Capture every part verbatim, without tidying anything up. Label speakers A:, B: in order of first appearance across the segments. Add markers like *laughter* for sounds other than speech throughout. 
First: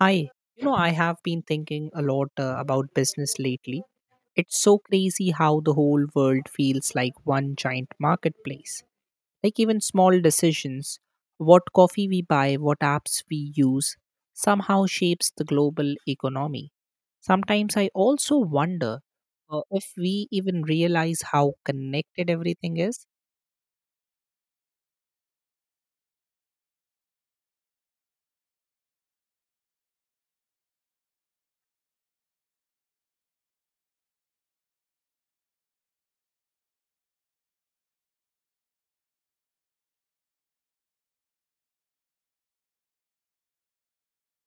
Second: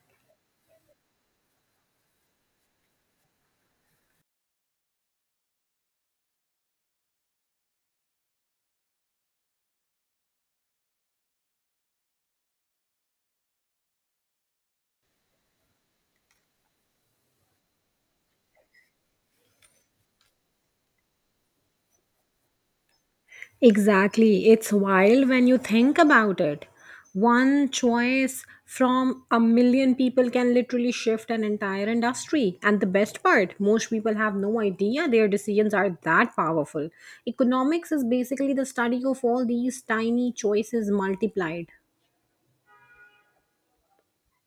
A: Hi, you know, I have been thinking a lot uh, about business lately. It's so crazy how the whole world feels like one giant marketplace. Like, even small decisions, what coffee we buy, what apps we use, somehow shapes the global economy. Sometimes I also wonder uh, if we even realize how connected everything is.
B: Exactly. It's wild when you think about it. One choice from a million people can literally shift an entire industry. And the best part, most people have no idea their decisions are that powerful. Economics is basically the study of all these tiny choices multiplied.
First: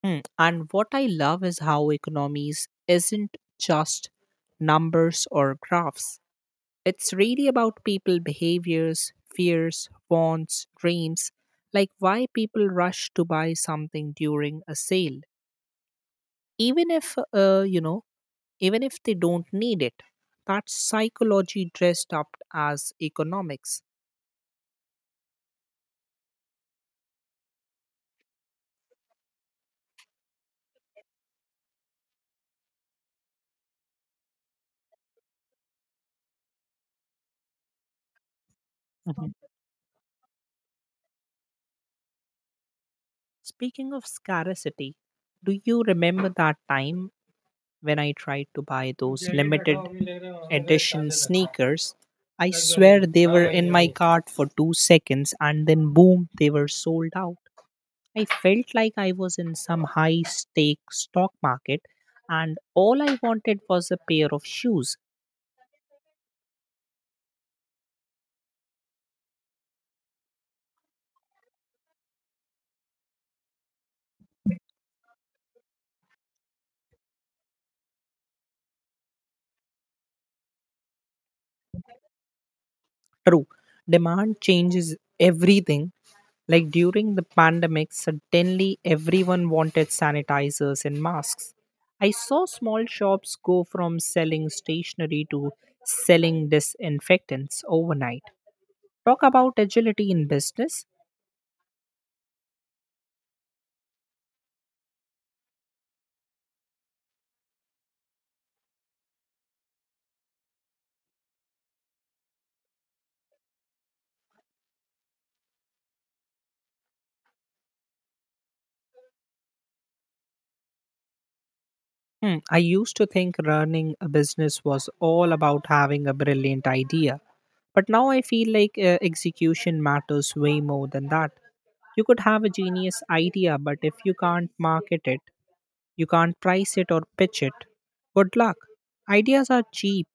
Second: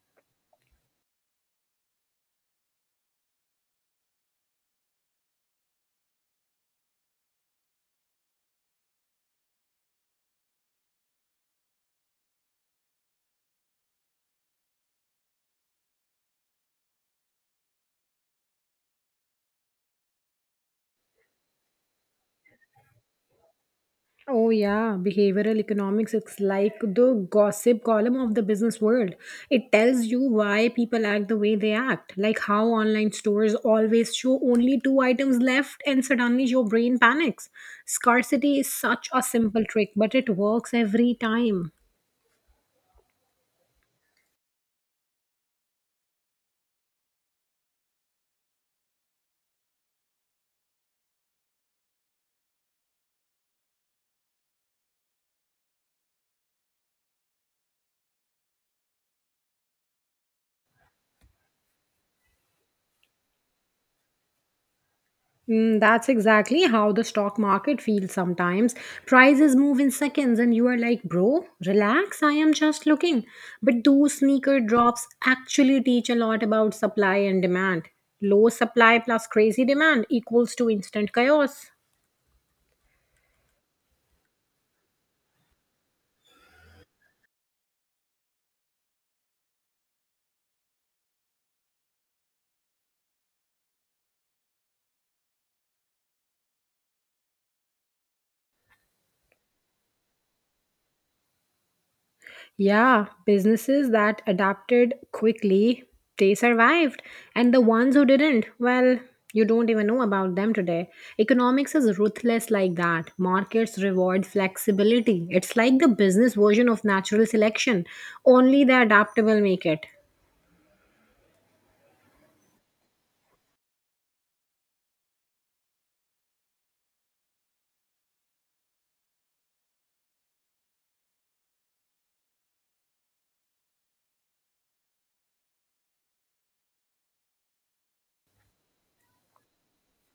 A: Hmm. And what I love is how economies isn't just numbers or graphs. It's really about people behaviors, fears, wants, dreams, like why people rush to buy something during a sale even if uh, you know even if they don't need it. That's psychology dressed up as economics.
B: Oh, yeah, behavioral economics is like the gossip column of the business world. It tells you why people act the way they act, like how online stores always show only two items left and suddenly your brain panics. Scarcity is such a
A: Mhm.
B: simple trick, but it works every time.
A: Speaking of scarcity, do you remember that time when I tried to buy those limited edition sneakers? I swear they were in my cart for two seconds and then boom, they were sold out. I felt like I was in some high stake stock market and all I wanted was a pair of shoes.
B: Mm, that's exactly how the stock market feels sometimes. Prices move in seconds, and you are like, bro, relax, I am just looking. But those sneaker drops actually teach a lot about supply and demand. Low supply plus crazy demand equals to instant chaos.
A: True, demand changes everything. Like during the pandemic, suddenly everyone wanted sanitizers and masks. I saw small shops go from selling stationery to selling disinfectants overnight. Talk about agility in business.
B: Yeah, businesses that adapted quickly, they survived. And the ones who didn't, well, you don't even know about them today. Economics is ruthless like that. Markets reward flexibility. It's like the business version of natural selection, only the adaptable make it.
A: Hmm, I used to think running a business was all about having a brilliant idea. But now I feel like uh, execution matters way more than that. You could have a genius idea, but if you can't market it, you can't price it or pitch it. Good luck. Ideas are cheap,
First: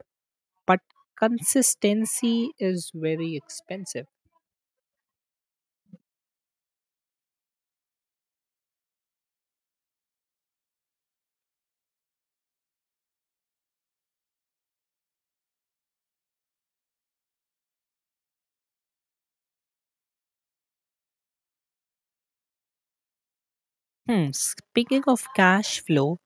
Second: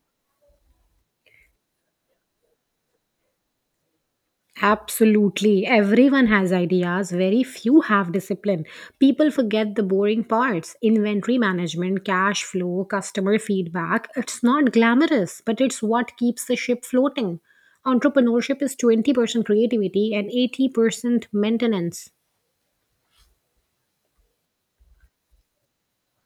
A: but consistency is very expensive.
B: Absolutely. Everyone has ideas, very few have discipline. People forget the boring parts inventory management, cash flow, customer feedback. It's not glamorous, but it's what keeps the ship floating. Entrepreneurship is twenty percent creativity and eighty percent maintenance.
A: Hmm, speaking of cash flow,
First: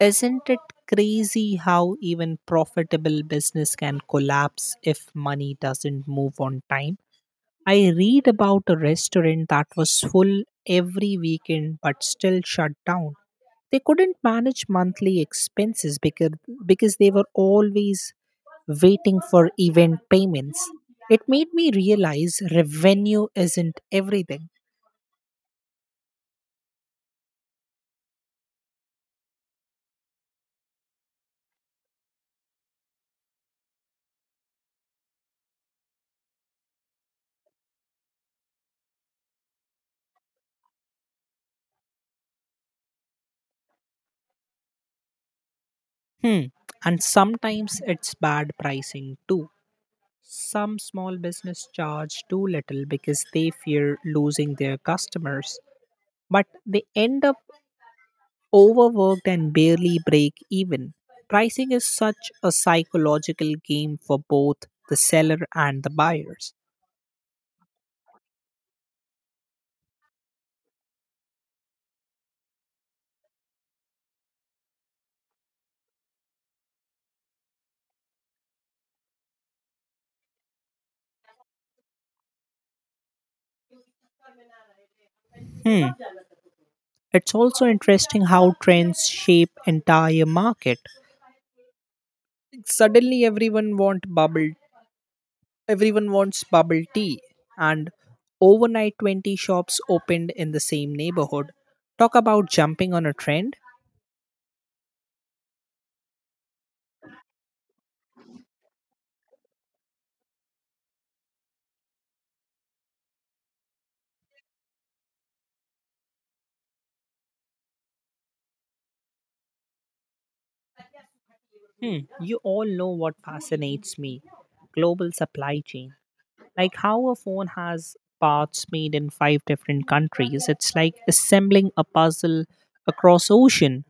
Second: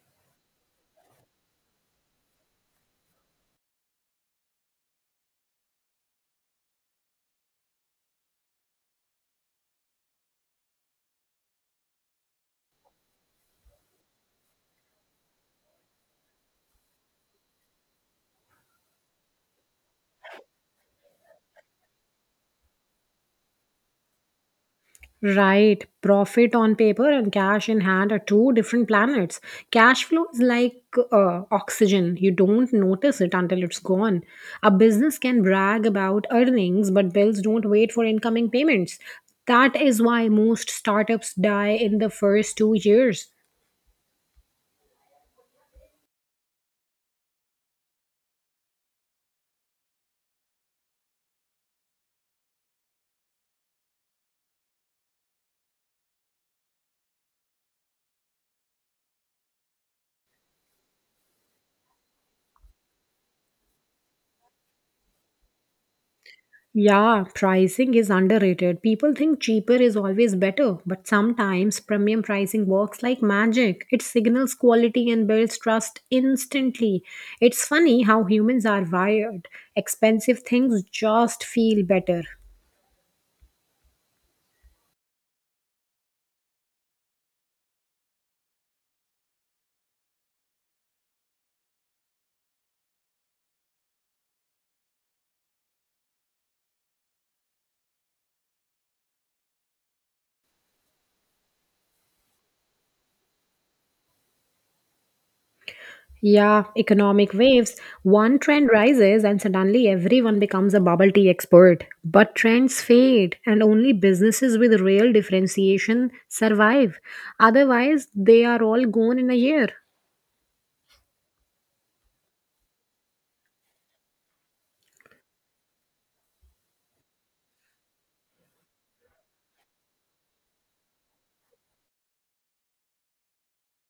A: isn't it crazy how even profitable business can collapse if money doesn't move on time? I read about a restaurant that was full every weekend but still shut down. They couldn't manage monthly expenses because, because they were always waiting for event payments. It made me realize revenue isn't everything.
B: Right. Profit on paper and cash in hand are two different planets. Cash flow is like uh, oxygen. You don't notice it until it's gone. A business can brag about earnings, but bills don't wait for incoming payments. That is why most startups die in the first two years.
A: Hmm. And sometimes it's bad pricing too. Some small business charge too little because they fear losing their customers, but they end up overworked and barely break even. Pricing is such a psychological game for both the seller and the buyers.
B: Yeah, pricing is underrated. People think cheaper is always better, but sometimes premium pricing works like magic. It signals quality and builds trust instantly. It's funny how humans are wired. Expensive things just feel better.
A: Hmm. It's also interesting how trends shape entire market. Suddenly everyone want bubble Everyone wants bubble tea and overnight twenty shops opened in the same neighborhood. Talk about jumping on a trend.
B: Yeah, economic waves. One trend rises and suddenly everyone becomes a bubble tea expert. But trends fade and only businesses with real differentiation survive. Otherwise, they are all gone in a year.
A: Hmm. You all know what fascinates me. Global supply chain. Like how a phone has parts made in five different countries. It's like assembling a puzzle across ocean.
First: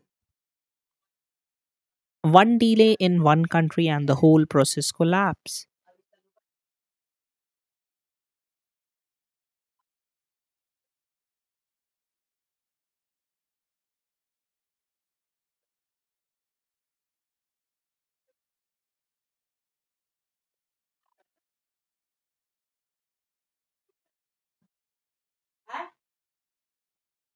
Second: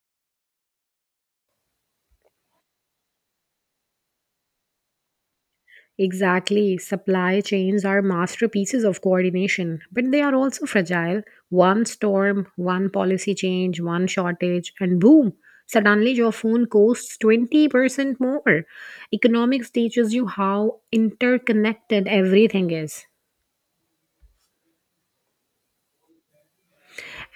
A: One delay in one country and the whole process collapse.
B: Exactly. Supply chains are masterpieces of coordination, but they are also fragile. One storm, one policy change, one shortage, and boom, suddenly your phone costs twenty percent more. Economics teaches you how interconnected everything is.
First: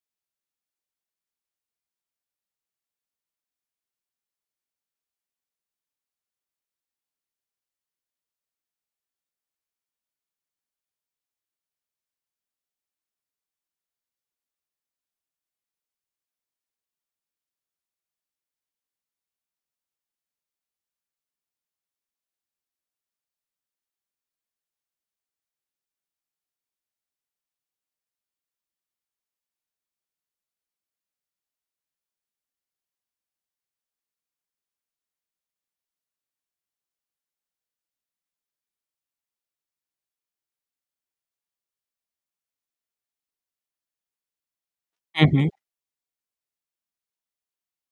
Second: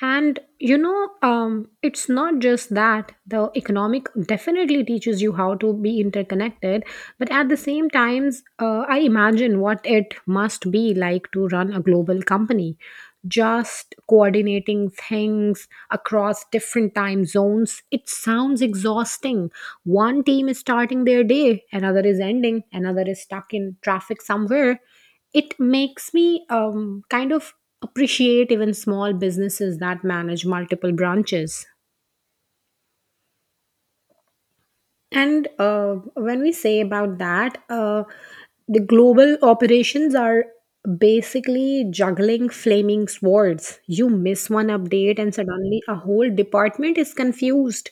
B: And you know, um, it's not just that the economic definitely teaches you how to be interconnected, but at the same times, uh, I imagine what it must be like to run a global company. Just coordinating things across different time zones, it sounds exhausting. One team is starting their day, another is ending, another is stuck in traffic somewhere. It makes me um, kind of appreciate even small businesses that manage multiple branches. And uh, when we say about that, uh, the global operations are basically juggling flaming swords. You miss one update, and
A: Hmm
B: suddenly a whole department is confused.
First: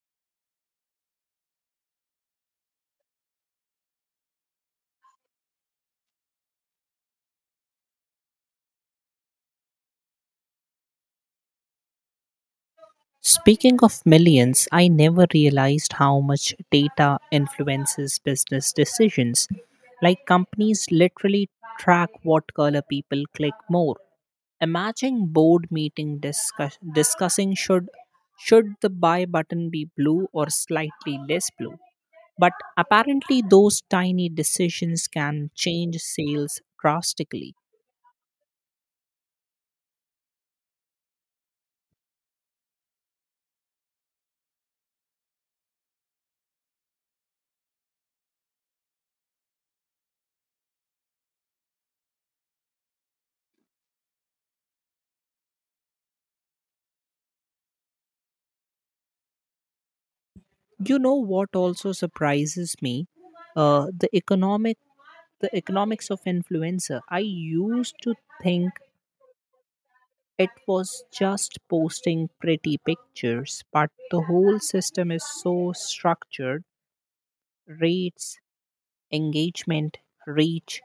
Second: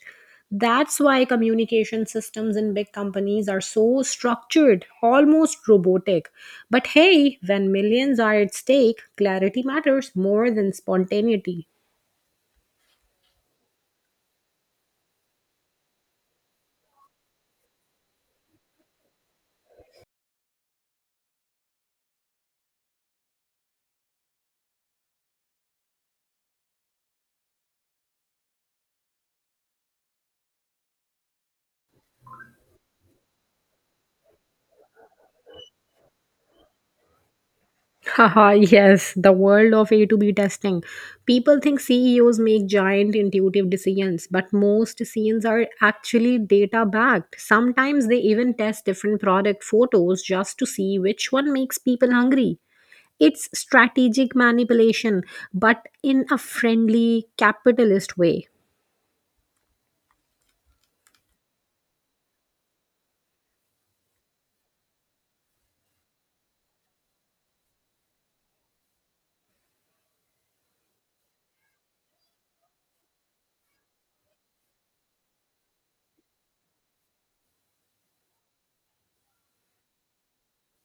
B: That's why communication systems in big companies are so structured, almost robotic. But hey, when millions are at stake, clarity matters more than spontaneity.
A: Speaking of millions, I never realized how much data influences business decisions. Like companies literally track what color people click more. Imagine board meeting discuss- discussing, should should the buy button be blue or slightly less blue. But apparently those tiny decisions can change sales drastically.
B: Haha, *laughs* yes, the world of A to B testing. People think C E Os make giant intuitive decisions, but most decisions are actually data backed. Sometimes they even test different product photos just to see which one makes people hungry. It's strategic manipulation, but in a friendly capitalist way.
A: You know what also surprises me, uh, the economic the economics of influencer. I used to think it was just posting pretty pictures, but the whole system is so structured: rates, engagement, reach,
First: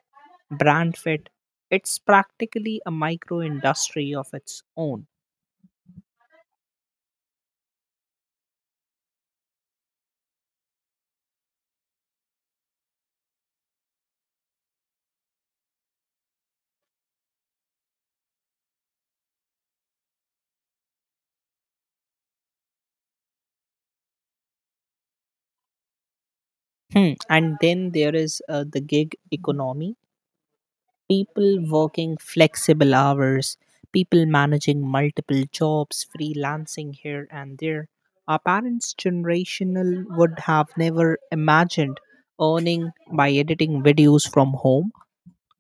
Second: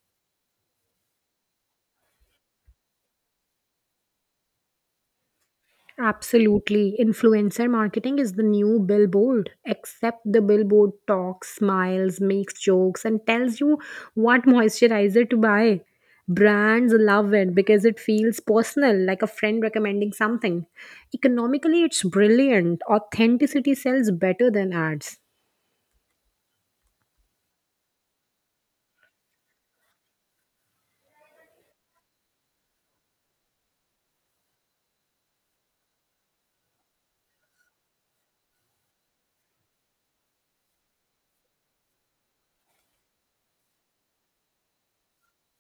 A: brand fit. It's practically a micro industry of its own.
B: Absolutely. Influencer marketing is the new billboard, except the billboard talks, smiles, makes jokes, and tells you what moisturizer to buy. Brands love it because it feels personal, like a friend recommending something. Economically, it's brilliant. Authenticity sells better than ads.
A: Hmm, and then there is uh, the gig economy, people working flexible hours, people managing multiple jobs, freelancing here and there. Our parents' generational would have never imagined earning by editing videos from home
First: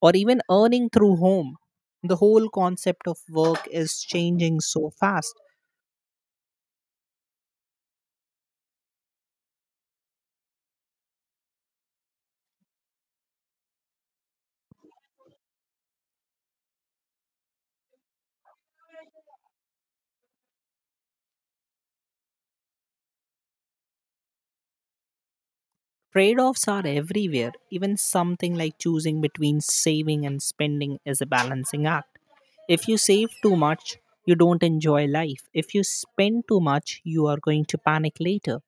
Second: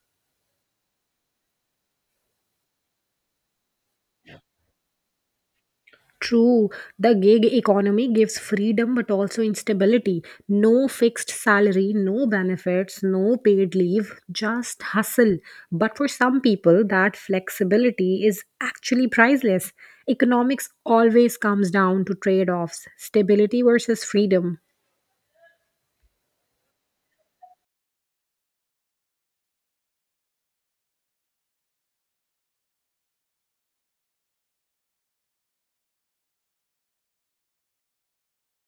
A: or even earning through home. The whole concept of work is changing so fast.
B: True, the gig economy gives freedom but also instability. No fixed salary, no benefits, no paid leave, just hustle. But for some people, that flexibility is actually priceless. Economics always comes down to trade offs stability versus freedom.
A: Trade offs are everywhere. Even something like choosing between saving and spending is a balancing act. If you save too much, you don't enjoy life. If you spend too much, you are going to panic later.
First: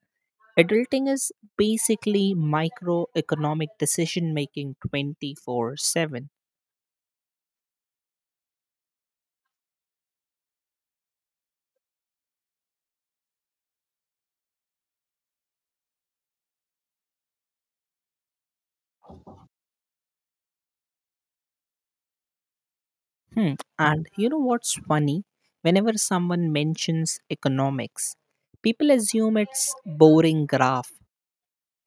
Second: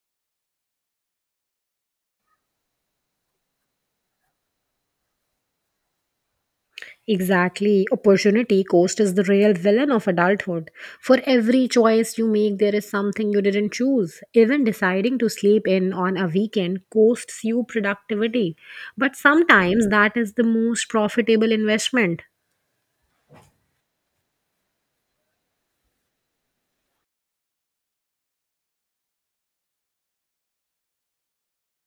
A: Adulting is basically microeconomic decision making twenty four seven.
B: Exactly. Opportunity cost is the real villain of adulthood. For every choice you make, there is something you didn't choose. Even deciding to sleep in on a weekend costs you productivity. But sometimes that is the most profitable investment.
A: Hmm. And you know what's funny? Whenever someone mentions economics, people assume it's boring graph.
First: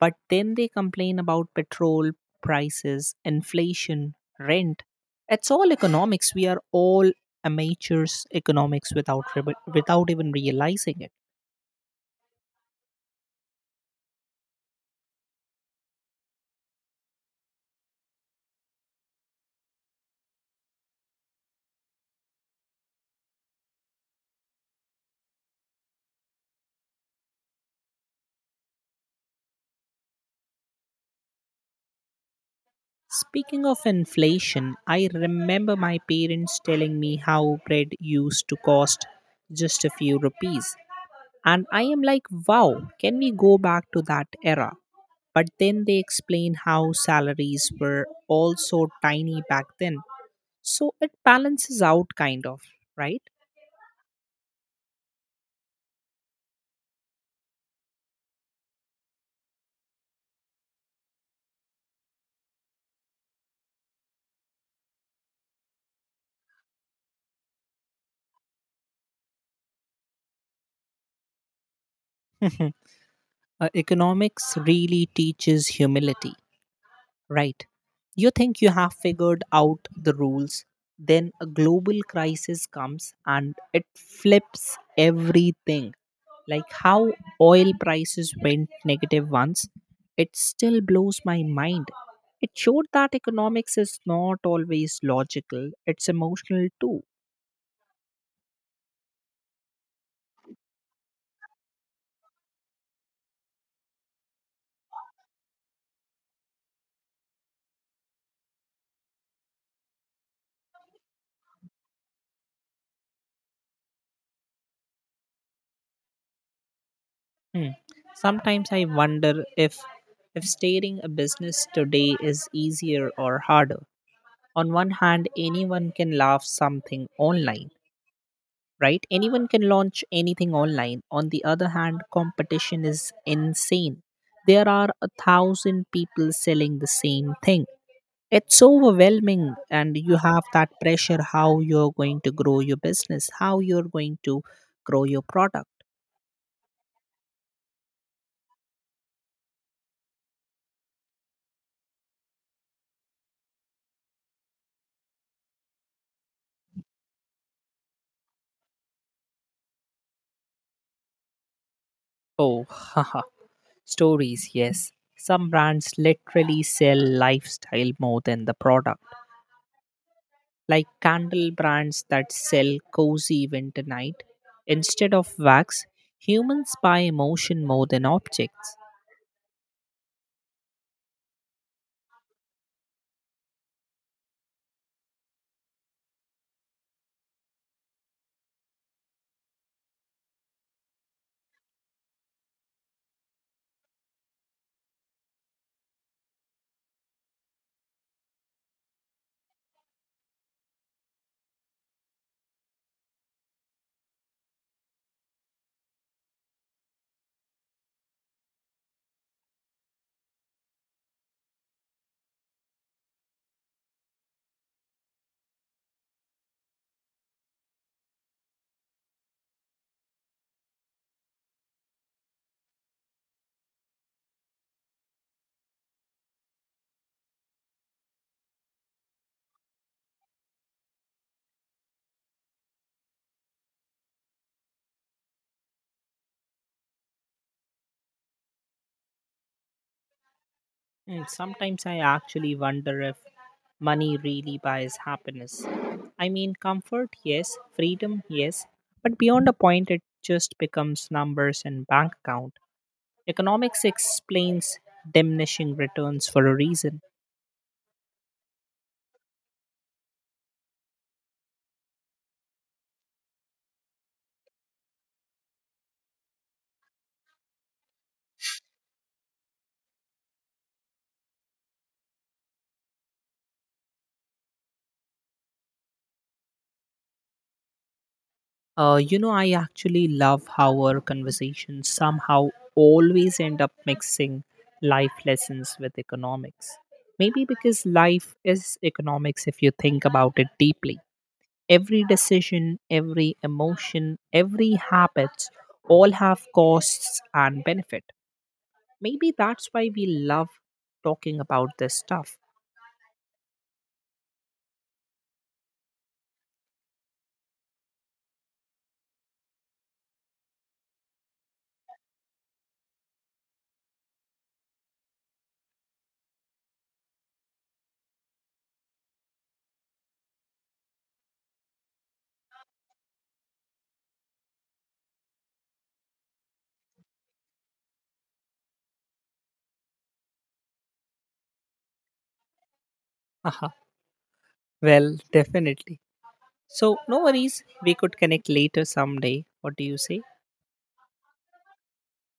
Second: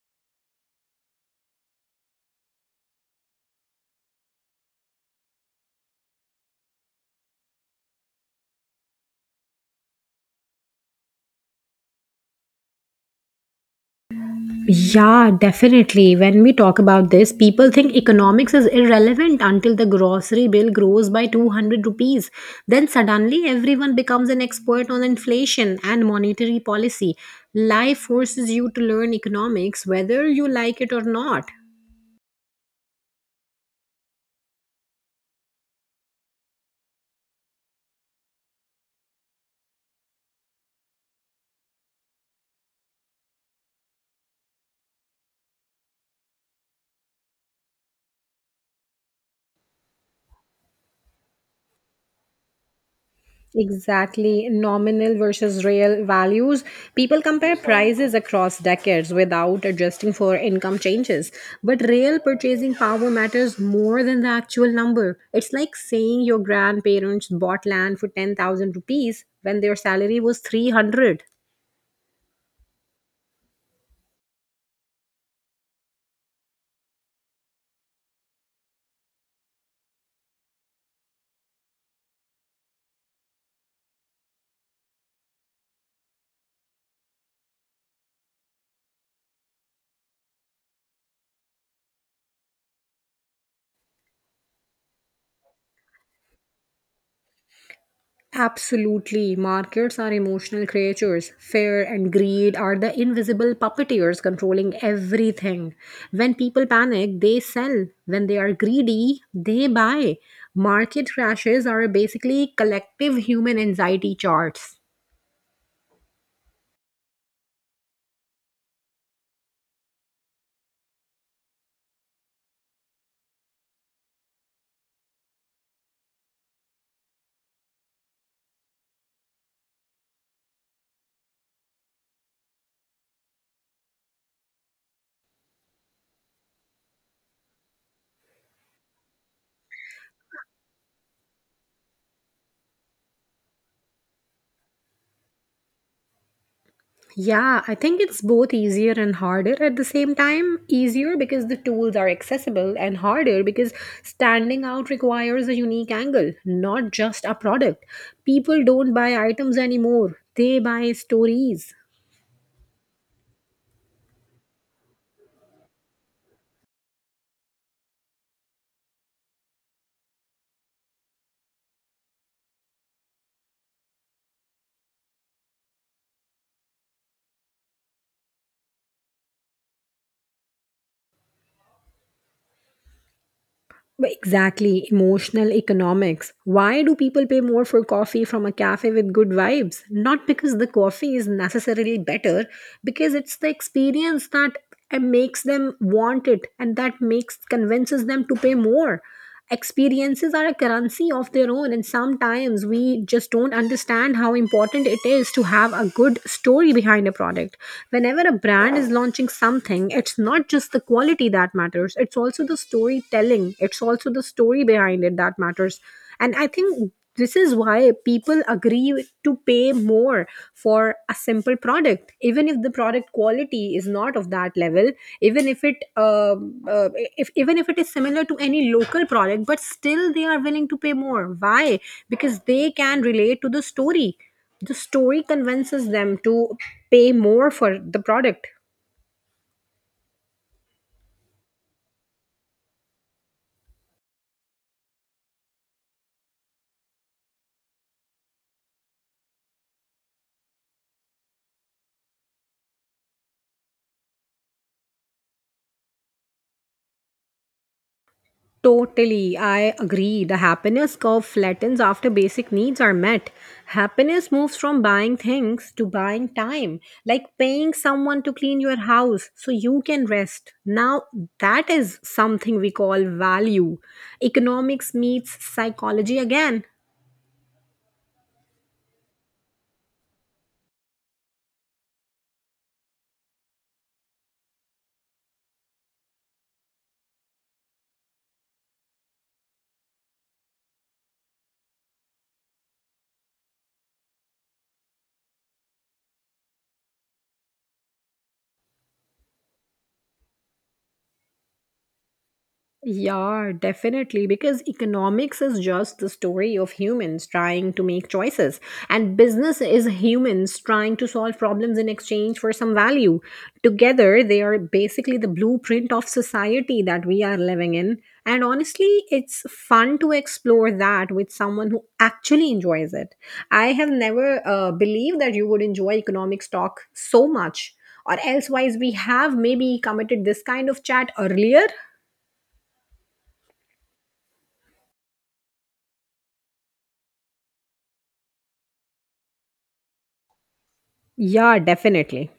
A: But then they complain about petrol prices, inflation, rent. It's all economics. We are all amateurs economics without re- without even realizing it.
B: Yeah, definitely. When we talk about this, people think economics is irrelevant until the grocery bill grows by two hundred rupees. Then suddenly everyone becomes an expert on inflation and monetary policy. Life forces you to learn economics whether you like it or not.
A: Speaking of inflation, I remember my parents telling me how bread used to cost just a few rupees. And I am like, wow, can we go back to that era? But then they explain how salaries were also tiny back then, so it balances out, kind of, right?
B: Exactly, nominal versus real values. People compare prices across decades without adjusting for income changes. But real purchasing power matters more than the actual number. It's like saying your grandparents bought land for ten thousand rupees when their salary was three hundred.
A: *laughs* Uh, economics really teaches humility, right? You think you have figured out the rules, then a global crisis comes and it flips everything. Like how oil prices went negative once, it still blows my mind. It showed that economics is not always logical, it's emotional too.
B: Absolutely. Markets are emotional creatures. Fear and greed are the invisible puppeteers controlling everything. When people panic, they sell. When they are greedy, they buy. Market crashes are basically collective human anxiety charts.
A: Hmm. Sometimes I wonder if if steering a business today is easier or harder. On one hand, anyone can launch something online, right? Anyone can launch anything online. On the other hand, competition is insane. There are a thousand people selling the same thing. It's overwhelming, and you have that pressure, how you're going to grow your business, how you're going to grow your product.
B: Yeah, I think it's both easier and harder at the same time. Easier because the tools are accessible, and harder because standing out requires a unique angle, not just a product. People don't buy items anymore, they buy stories.
A: Oh, *laughs* stories, yes. Some brands literally sell lifestyle more than the product, like candle brands that sell cozy winter night. Instead of wax, humans buy emotion more than objects.
B: Exactly, emotional economics. Why do people pay more for coffee from a cafe with good vibes? Not because the coffee is necessarily better, because it's the experience that uh, makes them want it and that makes convinces them to pay more. Experiences are a currency of their own, and sometimes we just don't understand how important it is to have a good story behind a product. Whenever a brand is launching something, it's not just the quality that matters, it's also the storytelling, it's also the story behind it that matters. And I think this is why people agree to pay more for a simple product, even if the product quality is not of that level, even if it um uh, if even if it is similar to any local product, but still they are willing to pay more. Why? Because they can relate to the story. The story convinces them to pay more for the product.
A: And sometimes I actually wonder if money really buys happiness. I mean, comfort, yes, freedom, yes, but beyond a point, it just becomes numbers and bank account. Economics explains diminishing returns for a reason.
B: Totally, I agree. The happiness curve flattens after basic needs are met. Happiness moves from buying things to buying time, like paying someone to clean your house so you can rest. Now, that is something we call value. Economics meets psychology again.
A: Uh, you know, I actually love how our conversations somehow always end up mixing life lessons with economics. Maybe because life is economics if you think about it deeply. Every decision, every emotion, every habit all have costs and benefit. Maybe that's why we love talking about this stuff.
B: Yeah, definitely. Because economics is just the story of humans trying to make choices, and business is humans trying to solve problems in exchange for some value. Together, they are basically the blueprint of society that we are living in. And honestly, it's fun to explore that with someone who actually enjoys it. I have never uh, believed that you would enjoy economics talk so much. Or elsewise, we have maybe committed this kind of chat earlier.
A: Haha, well, definitely. So, no worries, we could connect later someday. What do you say?
B: Yeah, definitely.